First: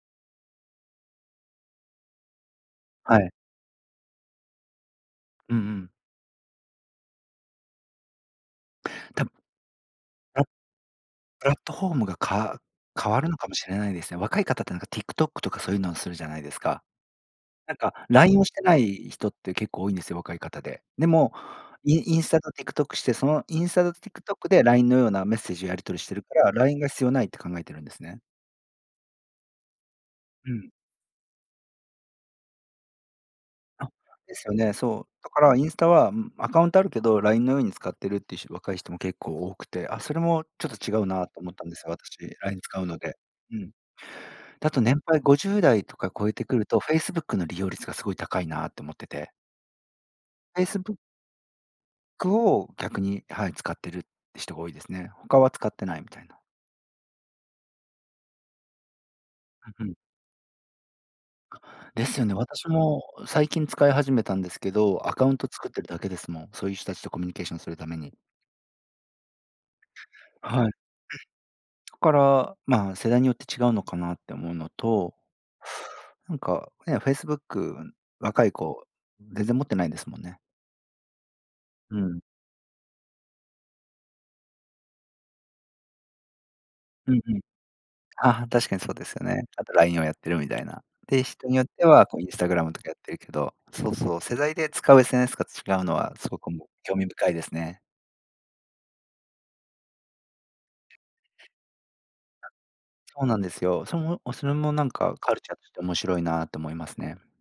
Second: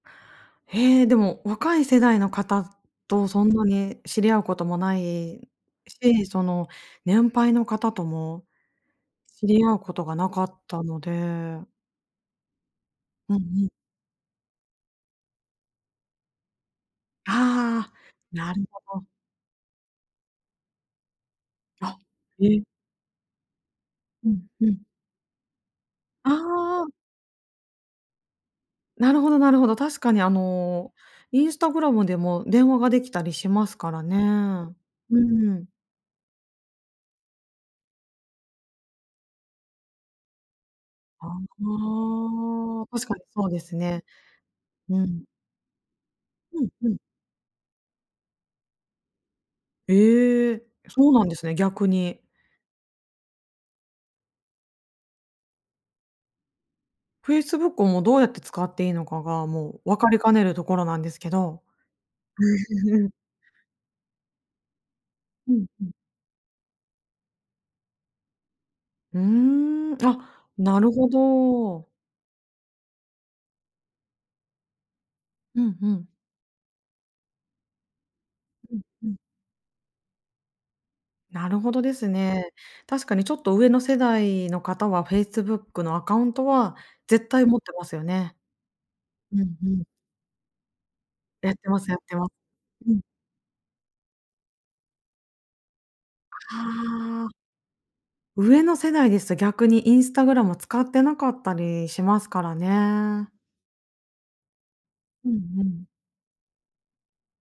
へえ、でも若い世代の方はとい。そんなに知り合うこともないうんうん。し、その年配の方とも、たぶん。知り合うことがなかあ、ったのプラッで。トフォームがか変わるうんのうかもしん。れないですね。若い方ってなんか TikTok とかそういうのをするじゃないですか。なんああ、か LINE をしなてるなほど。い人って結構多いんですよ、若い方で。でも、イあ、ンインスタへとえ。TikTok して、そのインスタとうん TikTok でうん。LINE のようなメッセージをやり取りしてるあから、LINE があ。必要ないって考えてるんですね。なるほどなるほど。確かにあうん。の Instagram でも電話ができたりしますあ、からね。ですよね。そう。うだかーらインん。スタは、うん、アカウントあるけど、LINE のように使ってるっていう人若い人も結構多くて、あそれもちょっと違うあなと思ったんですよ、私。LINE 使うあ。の確かで。にそううでん。すね。だと年う配ん。50代とか超えてくうるんとうん。Facebook の利用率がすごい高いなと思ってて。ええ、Facebook そうなんですね、逆に。を逆に、はい、使ってる人が多いですね。他は使ってないみたいな。Facebook をもうどうやって使っていいのかが、もううん。分かりかねるところなんですけど。ですよね。私も最近使い始めたんですけど、アカウントうん作ってうるん。だけですもん。そういう人たちとコミュニケーションするために。うーん、あ、はい。ん、なるほど。そこから、ま世代によって違うのかなって思うのと。うんうん。なんかね、Facebook、若いうん子うん。全然持ってないですもんね。なるほどでうすん。ね。確かにちょっと上の世代の方は Facebook のアカウントはうん絶うん。対持ってますよね。あ、確かにそうですようんね。あうとん。LINE をやってるみたいな。で、人やっによってまてす、やっはてこうま Instagram とかうやっん。てるけど、そうそう、世代で使う SNS が違うのはそうかも、興味あ深あ。いですね。上の世代ですと逆に Instagram を使ってなかったりしますからそうね。なんですよ。それもそれもなんかうんカルチャーうとしてん。面白いなと思いますね。